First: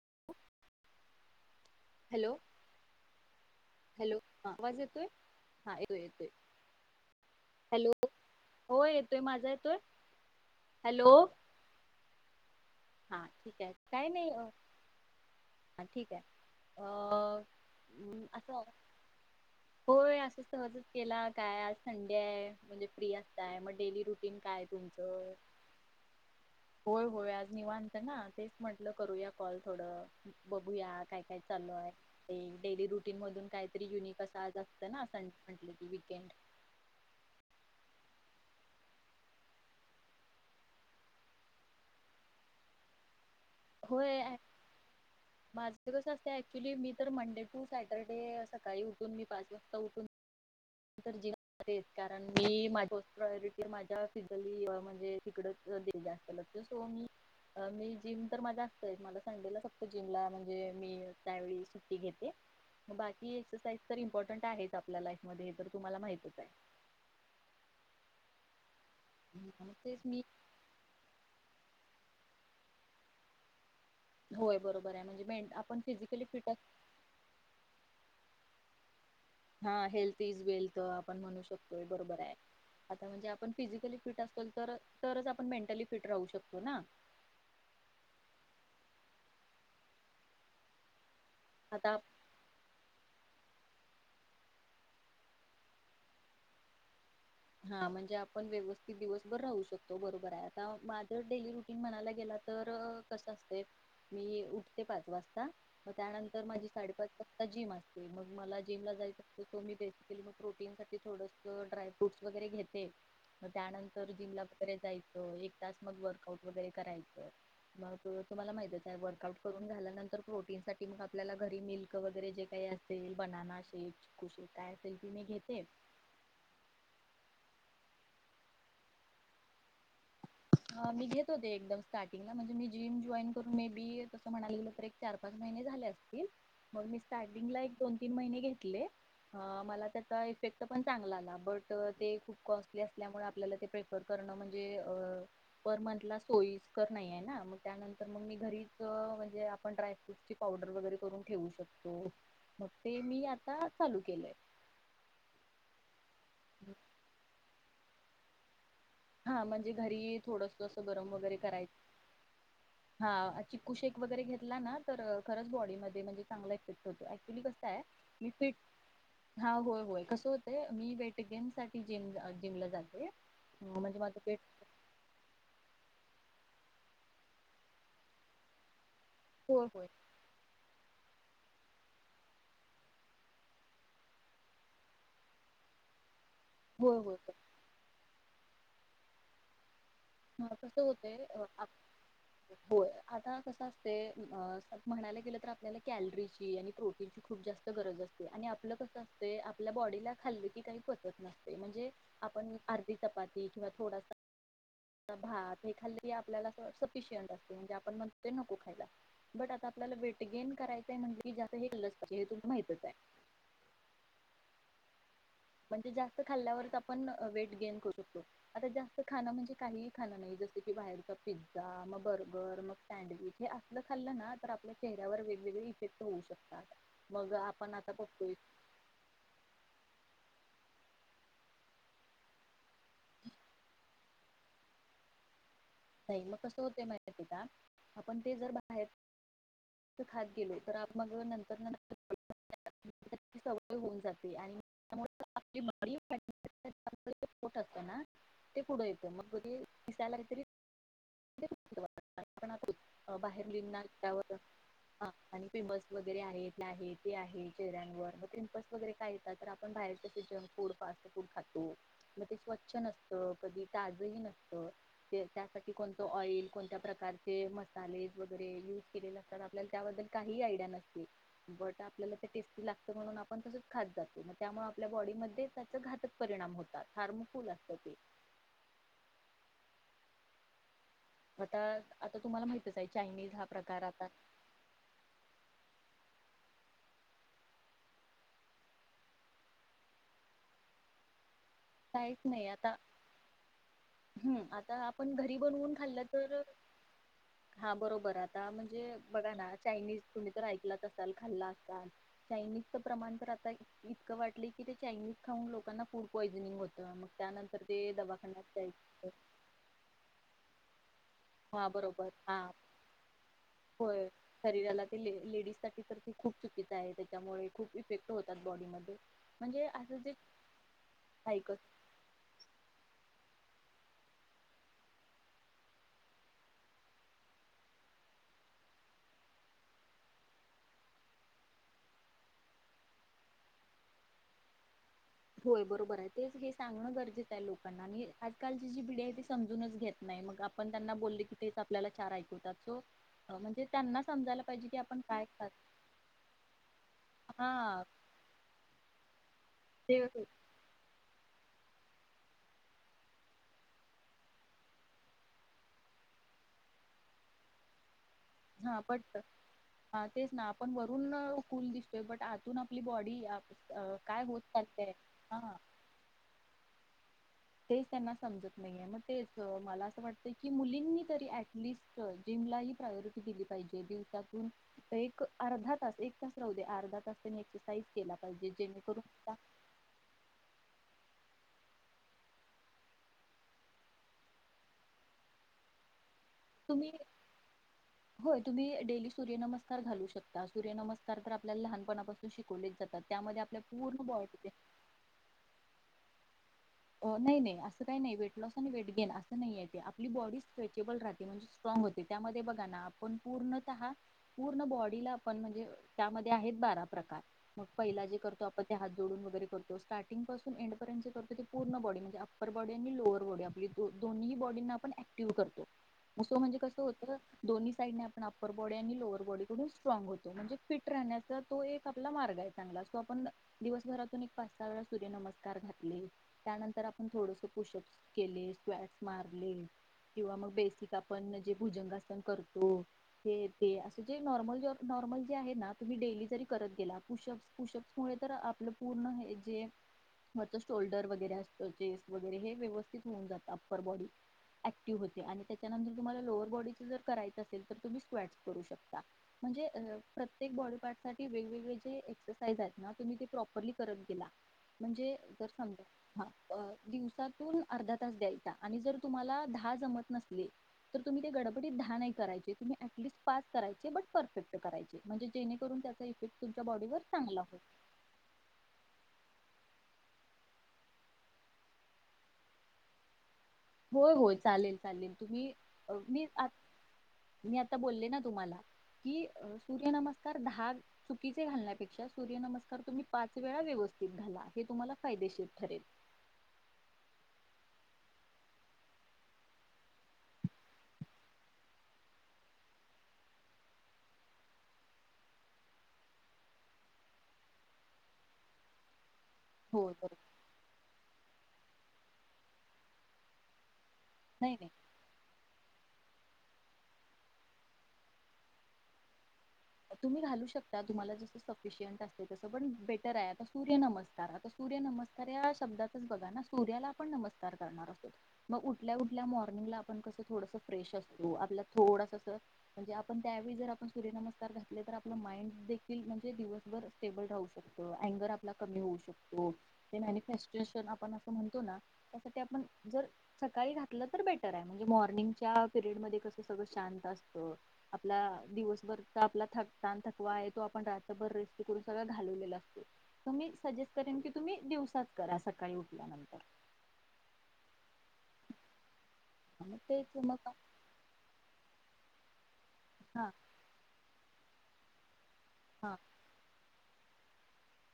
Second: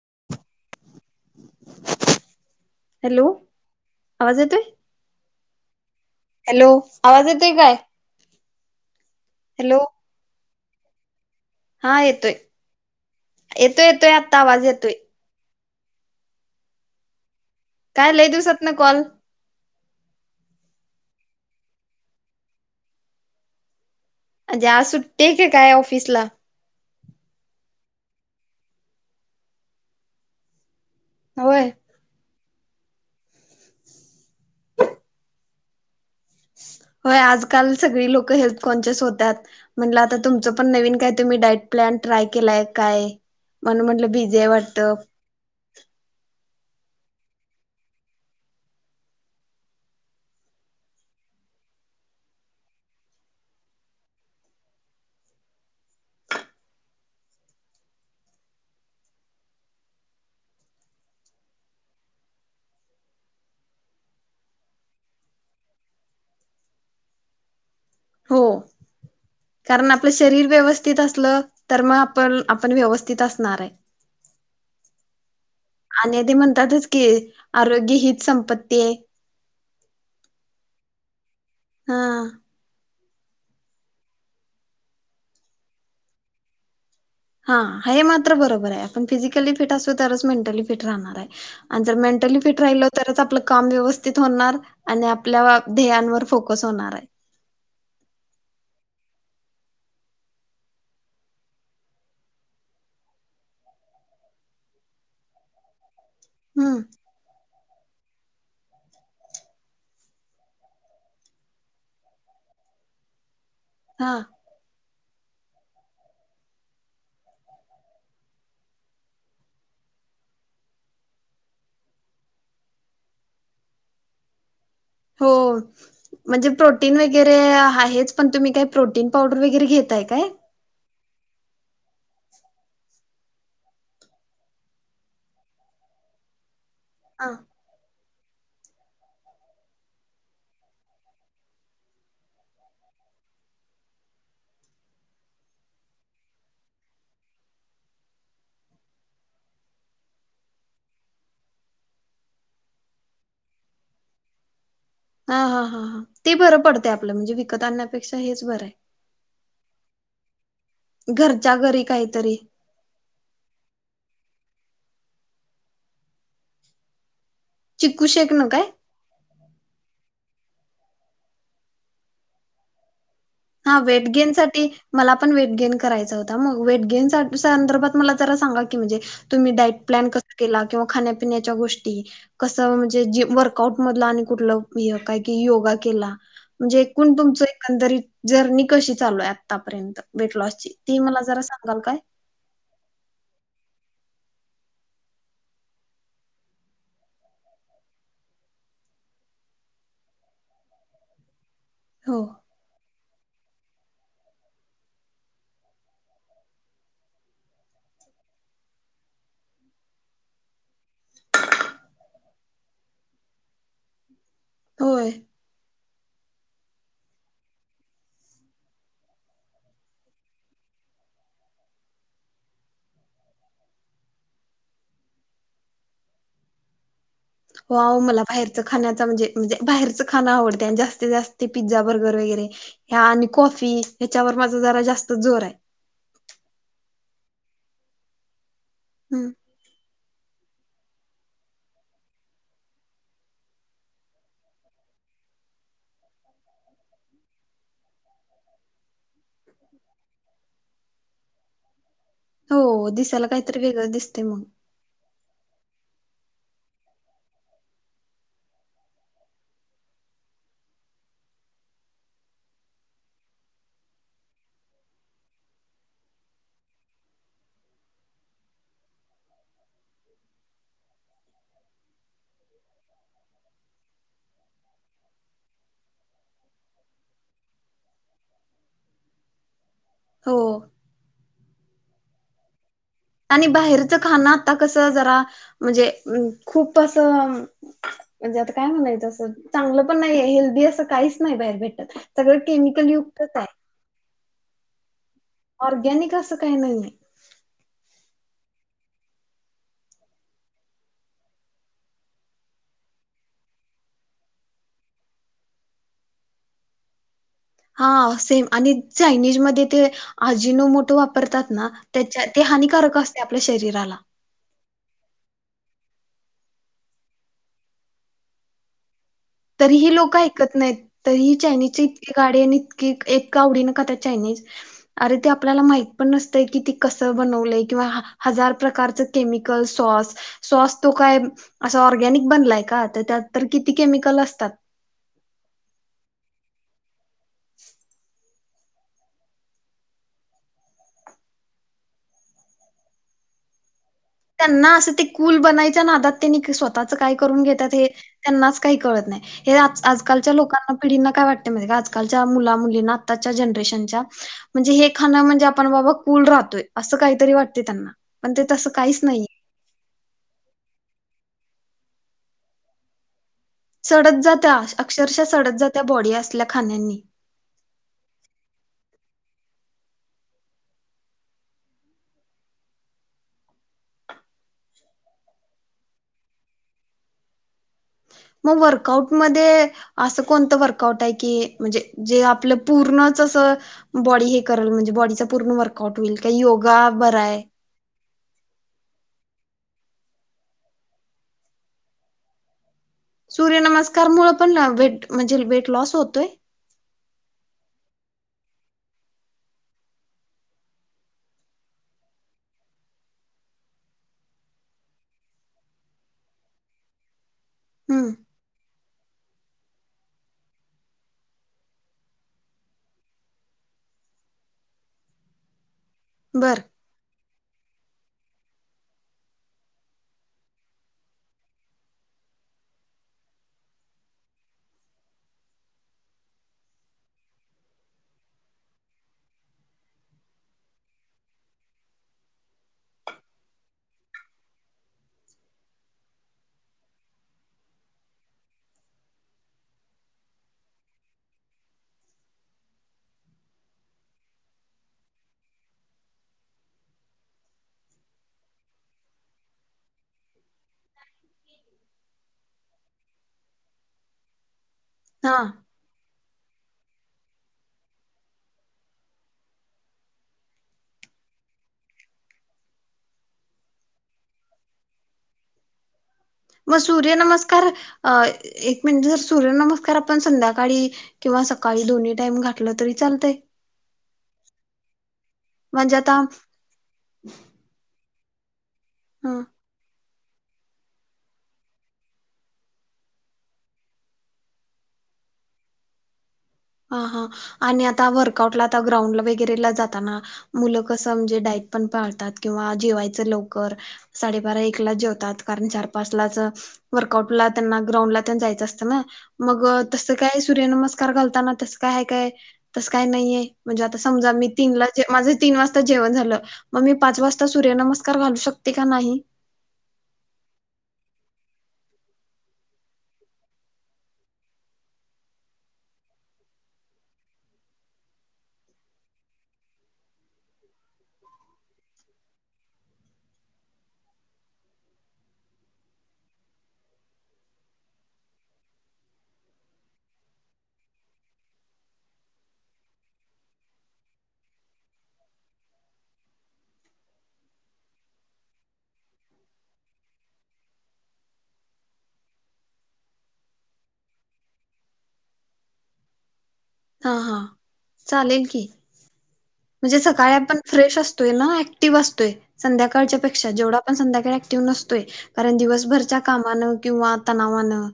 [inaudible] [inaudible] Hello! Hello! Hello! आवाज येतोय, हा येतोय येतोय हॅलो आवाज येतोय काय? हॅलो! हो येतोय माझा येतोय. Hello hello! हा येतोय. हा ठीक आहे येतोय काय येतोय नाही आत्ता अ, आवाज येतोय. हा ठीक आहे अ काय हम्म, लई असं दिवसात न कॉल? होय, अस सहजच केला काय आज संडे आहे म्हणजे, फ्री असताय मग डेली रुटीन काय म्हणजे आज तुमचं सुट्टी की, काय ऑफिसला? होय, होय आज निवांत ना तेच म्हटलं, करूया कॉल थोडं बघूयात काय काय होय. चालू आहे? ते डेली रुटीन मधून काहीतरी युनिक अस आज असत ना संडे म्हटलं की विकेंड होय, आजकाल सगळी लोक हेल्थ कॉन्शिस होत्यात म्हणलं, आता तुमचं पण नवीन काय तुम्ही डाईट प्लॅन ट्राय केलाय काय? म्हणून म्हणलं होय बिझी हाय वाटतं. माझं कस असत ऍक्च्युली मी तर मंडे टू सॅटरडे सकाळी उठून मी पाच वाजता उठून जिम मध्ये कारण मी प्रयोरिटी माझ्या फिजली म्हणजे हिकडं-तिकड जात असते, सो मी मी जिम तर माझ असतय मला संडेला. जिमला म्हणजे मी त्यावले सुट्टी घेते, मग बाकी एक्सरसाइज तर इमपॉर्टंट आहे आपल्या लाईफ मध्ये तर तुम्हाला माहितच आहे. हो. हम्म, मग कारण तेच आपलं मी शरीर व्यवस्थित असलं. तर मग आपण आपण व्यवस्थित असणार आहे. होय बरोबर आहे म्हणजे मेघा आणि ते म्हणतातच की आरोग्य हीच. संपत्ती आहे हा हेल्थ इज वेल्थ आपण म्हणू शकतो बरोबर हा. आहे आता म्हणजे आप फिजिकली फिट असलो तरच आपण मेंटली फिट राहू शकतो ना. हा हे मात्र बरोबर आहे आपण फिजिकली फिट असू तरच मेंटली फिट राहणार आहे. आणि जर आता मेंटली फिट राहिल तरच आपल काम व्यवस्थित होणार आणि आपल्या ध्येयांवर फोकस होणार आहे. हा म्हणजे आपण व्यवस्थित दिवसभर राहू शकतो बरोबर आहे आता माझं डेली रुटीन म्हणायला गेला तर अ कस असते मी उठते पाच वाजता त्यानंतर माजी हम्म साडेपाच वाजता जीम अ मंग मला जिमला जायच असतं तर मी बेसिकली मंग प्रोटीन साठी थोडस ड्राय फ्रुट्स वगैरे घेते मंग त्यानंतर हा जीमला [unintelligible] जाय अ एक तास मंग वर्कआउट वगैरे करायचं मंग तुम्हाला माहितच आहे वर्कआउट करून झाल्यानंतर प्रोटीन साठी मंग आपल्याला घरी मिल्क वगैरे जे काही असेल बनाना शेक चिकू शेक काय असेल ती मी हो घेते म्हणजे प्रोटीन व्हय वगैरे आहेच पण तुम्ही काही प्रोटीन पावडर वगैरे घेतताय काय. मी घेत होते एकदम स्टार्टिंगला म्हणजे मी जिम जॉईन करून मे बी तसं म्हणालेलं तर एक चार पाच महिने झाले असतील. मंग मी हा स्टार्टिंगला एक दोन तीन महिने घेतले अ मला त्याचा इफेक्ट पण चांगला आला बट अ ते खूप कॉस्टली असल्यामुळे आपल्याला ते पेफर करणं म्हणजे अ पर मंथला सोयीस्कर नाईयेना मंग त्यानंतर मंग मी घरीच अ म्हणजे आपण ड्रायफ्रूटची पावडर वगैरे करून ठेवू शकतो मग ते मी आता चालू केलंय आ हा हा हा ते बरं पडते आपलं म्हणजे भी कत आणण्या पेक्षा हेच बरं ये हा म्हणजे घरी थोडस अस गरम वगैरे घरच्या घरी काहीतरी करायचं हा चिक्कू शेक वगैरे घेतला ना तर अ खरच बॉडीमध्येध्ये म्हणजे चांगला इफेक्ट होतो तुम्ही कसकाय चिकू मी शेक न ते काय? हा होय होय कस हो म्हणजे मी वेट गेनसाठी जिमला अ जिमला जाते. हा म्हणजे वेट माझं गेन पेट साठी मला पण वेट गेन क करायचा होता मंग वेट गेन चा संदर्भात मला जरा सांगा की म्हणजे तुम्ही होय डाएट होय प्लॅन कसा केला किंवा खाण्यात चा गोष्टी कस म्हणजे जे वर्कआऊट मधलं आणि कुठला ये कायकी योगा केला म्हणजे होय एकूण होय तुमचं एकंदरीत जर्नी कशी चालुये आतापर्यंत वेट ह लॉसची कस ती होते मला जरा अ आ सांगाल काय हो आता कस असते म्हणायला गेलं तर आपल्याला कॅलरीची आणि प्रोटीनची खूप जास्त गरज असते आणि आपलं कसं असते आपल्या बॉडीला खाल्लं की काही पचत नस म्हणजे हो आपण आर्धी चपा की थोडा थोडासा भात हे खालकी आपल्याला अस सफिशियंट असते मग आपण म्हणतो नको खायला बट आता आपल्याला वेट गेन करायचंय म्हणजे कि ज्यात हे केलंच पाहिजे हे तुम्हाला माहितच आहे. होय म्हणजे जास्त खाल्ल्यावरच आपण अ वेट गेन करू शकतो आता जास्त खाणं म्हणजे काहीही खां नाही जसं की बाहेरचा पिझ्झा मग बर्गर मग सॅडविच हे असलं खाल्लं ना तर आपल्या चेहऱ्यावर वेगवेगळे इफेक्ट होऊ शकतात. मग आपण हो आता आहों मला बघतोय बाहेरच खाण्याचा म्हणजे म्हणजे बाहेरच खाण आवडते आणि जास्तीत जास्त पिझ्झा बर्गर वगैरे आणि कॉफी ह्याच्यावर माझा जरा जास्त जोर आहे. साईडला कस होतये माहीत ये का आपण ते जर भा हम्म. [inaudible] त खात गेले [inaudible] तर मग नंतर होऊन जाते आणि असत ना ते पुढे येत मग दिसायला काहीरी [inaudible] ते [inaudible] ण हो आ दिसायला बाहेर काहीतरी निघणार वेगळं दिसते त्यावत मग हा आणि [inaudible] पिंपल्स वगैरे आहे इथ आहे ते आहे चेहऱ्यांवर मग पिंपल्स वगैरे काय येतात तर आपण बाहेर कसे जंक फूड फास्ट फूड खातो मग ते स्वच्छ नसत कधी ताजही नसण [inaudible] त्यासाठी कोणतं ऑइल कोणत्या प्रकारचे मसालेज वगैरे युज केलेले असतात आपल्याला त्याबद्दल काही आयडिया नसते बट आपल्याला ते टेस्टी लागत म्हणून आपण तसच खात जातोग त्यामुळे आपल्या बॉडीमध्येध्ये त्याचा घातक परिणाम होतात हार्मकुल असत ते [inaudible] हो आता आता तुम्हाला माहिती [inaudible] आणि बाहेरचं खाणं आता कसं जरा म्हणजे खूप असं म्हणजे आता काय म्हणायच असं चांगलं पण नाही हेल्दी असं काहीच नाही बाहेर काहीच सगळ नाही आता केमिकल युक्तच आहे. हम्म आता पण घरी बनवून खाल्लं ऑर्गॅनिक असं तर काही नाहीये हा बरोबर पण बघा ना चायनीज तुम्ही तर ऐकला असाल खाला असल चायनीज प्रमाण इतक वाढलं की ती चायनीज खाऊन लोकांना फूड पॉसिंग होते होत मग त्यानंतर हा ते दवाखान्यात सेम आणि जायचं चायनीज मध्ये ते आजीनो मोटो वापरतात. वापरतात हा ना बरोबर त्याच्या हा ते हानिकारक असते आपल्या शरीराला होय शरीराला ते ले लेडीज तर खूप चुकीच आहे त्याच्यामुळे खूप इफेक्ट होतात बॉडीमध्ये [inaudible] तरी ही असं जे लोक ऐकत नाहीत तर ही ऐकत चायनीजचे इतके गाडे आणि इतके आवडीने खातात चायनीज अरे ते आपल्या माहीत पण नसतं कसा बनवलाय किंवा हजार प्रकारचं केमिकल सॉस सॉस तो काय ऑरगॅनिक बनलाय काय त्यात तर किती केमिकल कल असतात. होय बरोबर आहे तेच हे सांगणं गरजेचं लोकांना कालची पिढी आहे ती समजूनच घेत नाही. मग आपण त्यांना बोलले की ते आपल्याला चार ऐकतात सो म्हणजे त्यांना समजायला पाहिजे त्यांना की असं आपण ते काय कुल खात बनायच्या नादात त्यांनी स्वतःच काय करून घेतात हा हे त्यांनाच काही कळत नाही. हे आज ते आजकालच्या लोकांना पिढींना काय वाटत. आज कालच्या मुला मुलीना आताच्या जनरेशन च्या म्हणजे हे खाण म्हणजे आपण कूल राहतोय असा काय तरी वाटतंय त्यांना ते तसं हा काहीच पटत नाहीये. हा तेच ना आपण वरून कुल दिसतोय बट आतून आपली बॉडी सडत काय होत जाता चालतेय अक्षरशः हा सडत जात्या बॉडी असल्या खाण्यांनी तेच त्यांना समजत नाहीये मग तेच मला असं वाटत की मुलींनी तरी ॲटटलिस्ट जिमला ही प्रायोरिटी दिली पाहिजे दिवसातून एक अर्धा तास एक तास राहु दे अर्धा तास नक् मग वर्कउट मध्ये असं कोणत वर काऊट आहे की म्हणजे जे आपलं पूर्णच अस बॉडी हे करल म्हणजे बॉडीच पूर्ण वर्कआउट होईल काही योगा तुम्ही बराय होय तुम्ही डेली सूर्यनमस्कार घालू शकता सूर्यनमस्कार तर आपल्याला लहानपणापासून शिकवले सूर्य नमस्कारमुळे पण वेट म्हणजे वेट लॉस होतोय नाही नाही असं काही नाही वेट लॉस आणि वेट गेन असं नाही य ते आपली बॉडी स्ट्रेचेबल राहते म्हणजे स्ट्राग होते त्यामध्ये बघा ना आपण पूर्णतः पूर्ण बॉडीला आपण म्हणजे त्यामध्ये आहेत बारा प्रकार मग पहिला हम्म जे करतो आपण ते हात जोडून वगैरे करतो स्टार्टिंग पासून एंडपर्यंत जे करतो पूर्ण बॉडी म्हणजे अप्पर बॉडी आणि लोअर बॉडी आपली दोनही बॉडींना आपण ऍक्टिव्ह करतो उस म्हणजे बर कसं होतं दोन्ही साईडने आपण अप्पर बॉडी आणि लोअर बॉडीकडून स्ट्राग होतो म्हणजे फिट राहण्याचा तो एक आपला मार्ग आहे चांगला सो आपण दिवसभरातून एक पाच सहा वेळा सूर्य नमस्कार घातले त्यानंतर आपण थोडस पुशअप्स केले स्वटस मारले किंवा मग बेसिक आपण जे भुजंगासन करतो हे ते असं जे नॉर्मल नॉर्मल जे आहे ना तुम्ही डेली जरी करत गेलाशपशप्स मु तर आपलं पूर्ण हे जे शोल्डर वगैरे असत चेस्ट वगैरे हे व्यवस्थित होऊन जात अप्पर बॉडी ऍक्टिव्ह होते आणि त्याच्यानंतर तुम्हाला लोअर बॉडी जर करायच असेल तर तुम्ही स्क्वट करू शकता म्हणजे प्रत्येक बॉडी पार्ट साठी वेगवेगळे जे एक्सरसाज आहेत ना तुम्ही ते प्रपरली कर केला म्हणजे हा ह दिवसातून अर्धा तास द्यायचा आणि जर तुम्हाला दहा जमत नसलतील तर तुम्ही ते गडबडीत दहा नाही करायचे तुम्ही ॲटलिस्ट पाच करायचे बट परफेक्ट करायचे म्हणजे जेणेकरून इफेक्ट तुमच्या मग बॉडीवर सूर्य चांगला होईल. नमस्कार अ एक मिनट जर सूर्य नमस्कार आपण संध्याकाळी किंवा सकाळी दोन्ही टाईम घातलं तरी चालतंय होय होय चालेल चालेल तुम्ही म्हणजे आता मी आत मी आता बोलले ना तुम्हाला कि अ सूर्यनमस्कार त्र दहा चुकीचे घालण्यापेक्षा सूर्य नमस्कार तुम्ही पाच वेळा व्यवस्थित घला हे तुम्हाला फायदेशीर ठरेल हा हा आणि आता वर्कआउटला आता ग्राउंड वगैरेला जाताना मुलं कसं म्हणजे डाईट पण पाळतात किंवा जेवायचं लवकर साडेबारा एकला जेवतात कारण चार पाच लाच वर्कआउट ला त्यांना ग्राउंडला त्यां जायचं असतं ना मग हो बरोबर. तसं काय सूर्यनमस्का कार घालताना तस काय काय तसं काय नाहीये म्हणजे आ समजा मी नाही नाही तीन माझे तीन वाजता जेवण झाल मग मी पाच वाजता सर्य नमस्कार घालू शकतोय काय नाही तुम्ही घाल त जस सफिशियंट असते तस पण बेटर आहे आता सूर्य नमस्कार आता सूर्य नमस्कार या शब्दातच बघा ना सूर्याला आपण नमस्कार करणार असतो मग उठल्या उठल्या मॉर्निंगला आपण कस थोडस फ्रेश असतो आपला थोडस म्हणजे आपण त्यावेळी जर आपण सूर्य नमस्कार घातला आप माइंड देखिल म्हणजे दिवसभर स्टेबल राहू शकत अँगर आपला कमी होऊ शकतो ते मनफेस्टेशन आपण अस म्हणतो ना त्यासाठी आपण जर सकाळी घातलं तर बेटर आहे म्हणजे मॉर्निंगच्या पिरयड मध्ये कस सगळ शांत असत आपला दिवसभराचा अपला थकता थकवा आहे तो आप रातभर रेस्ट करून सगळ घालवलेला असतो तर म सजेट करेन की तुम्ही दिवसात करा सकाळी उठल्यानंतर हा हा चालेल की मग म्हणजे तेच सकाळी मग आपण फ्रेश असतोय ना ऍक्टिव्ह अस तोय संध्याकाळच्या हा पेक्षा जेवढं आपण संध्याका त र ॲक्टिव्ह जसतोय कारण हा दिवसभरच्या कामानं किंवा तणावानं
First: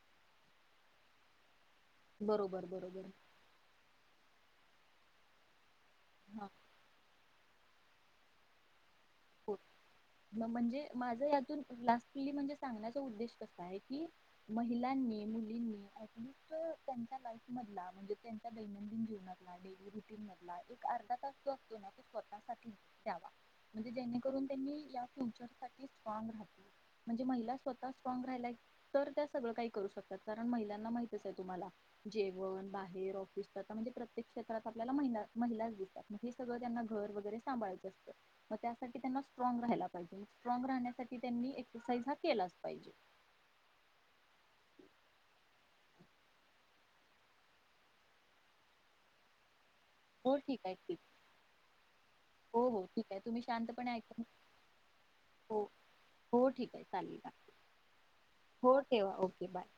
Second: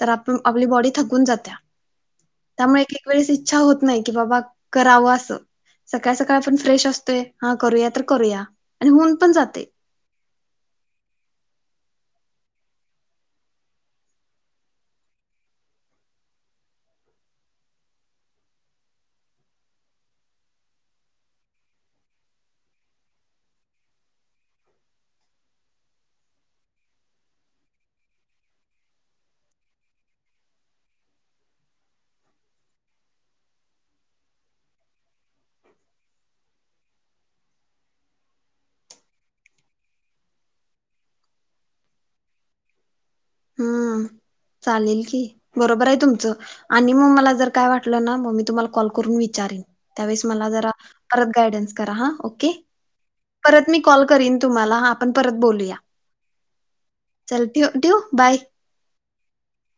तर आप आपली बॉडी थकून जाते. बरोबर त्यामुळे एक एक बरोबर वेळेस इच्छा होत नाही. की बाबा करावं अस सकाळ सकाळ हा आपण फ्रेश असते हा करूया तर करूया आणि होऊन पण हो जाते म्हणजे माझ यातून लास ॲक्चुली म्हणजे सांगण्याचा उद्देश कसा आहे की, महिलांनी, मुलींनी ॲटलिस्ट त्यांच्या लाईफ मधला, म्हणजे त्यांच्या दैनंदिन जीवनातला, डेली रुटीन मधला एक अर्धा तास जो असतो ना स्वतः साठी द्यावा. म्हणजे जेणेकरून त्यांनी या फ्युचरसाठी स्ट्रॉग राहतील म्हणजे महिला स्वतः स्ट्रॉग राहिल्या तर त्या सगळं काही करू शकतात कारण, महिलांना माहितच आहे तुम्हाला जेवण, बाहेर, ऑफिसला म्हणजे प्रत्येक क्षेत्रात आपल्याला महिला महिलाच दिसतात हे सगळं त्यांना घर वगैरे सांभाळायचं असतं. मग त्यासाठी त्यांना स्ट्राँग राहायला पाहिजे. स्ट्राँग राहण्यासाठी त्यांनी एक्सरसाइज हा केलाच पाहिजे. हम्म चालेल की, बरोबर आहे तुमचं आणि मग मला जर काय वाटलं ना मग मी तुम्हाला कॉल करून विचारीन. त्यावेळेस हो मला ठीक जरा आहे ठीक परत गायडन्स करा हा ओके. हो हो ठीक आहे तुम्ही परत मी शांतपणे कॉल ऐकून करीन तुम्हाला हा आपण परत हो बोलूया. हो ठीक आहे चालेल. चल ठेऊ ठेऊ बाय. हो ठेवा ओके बाय.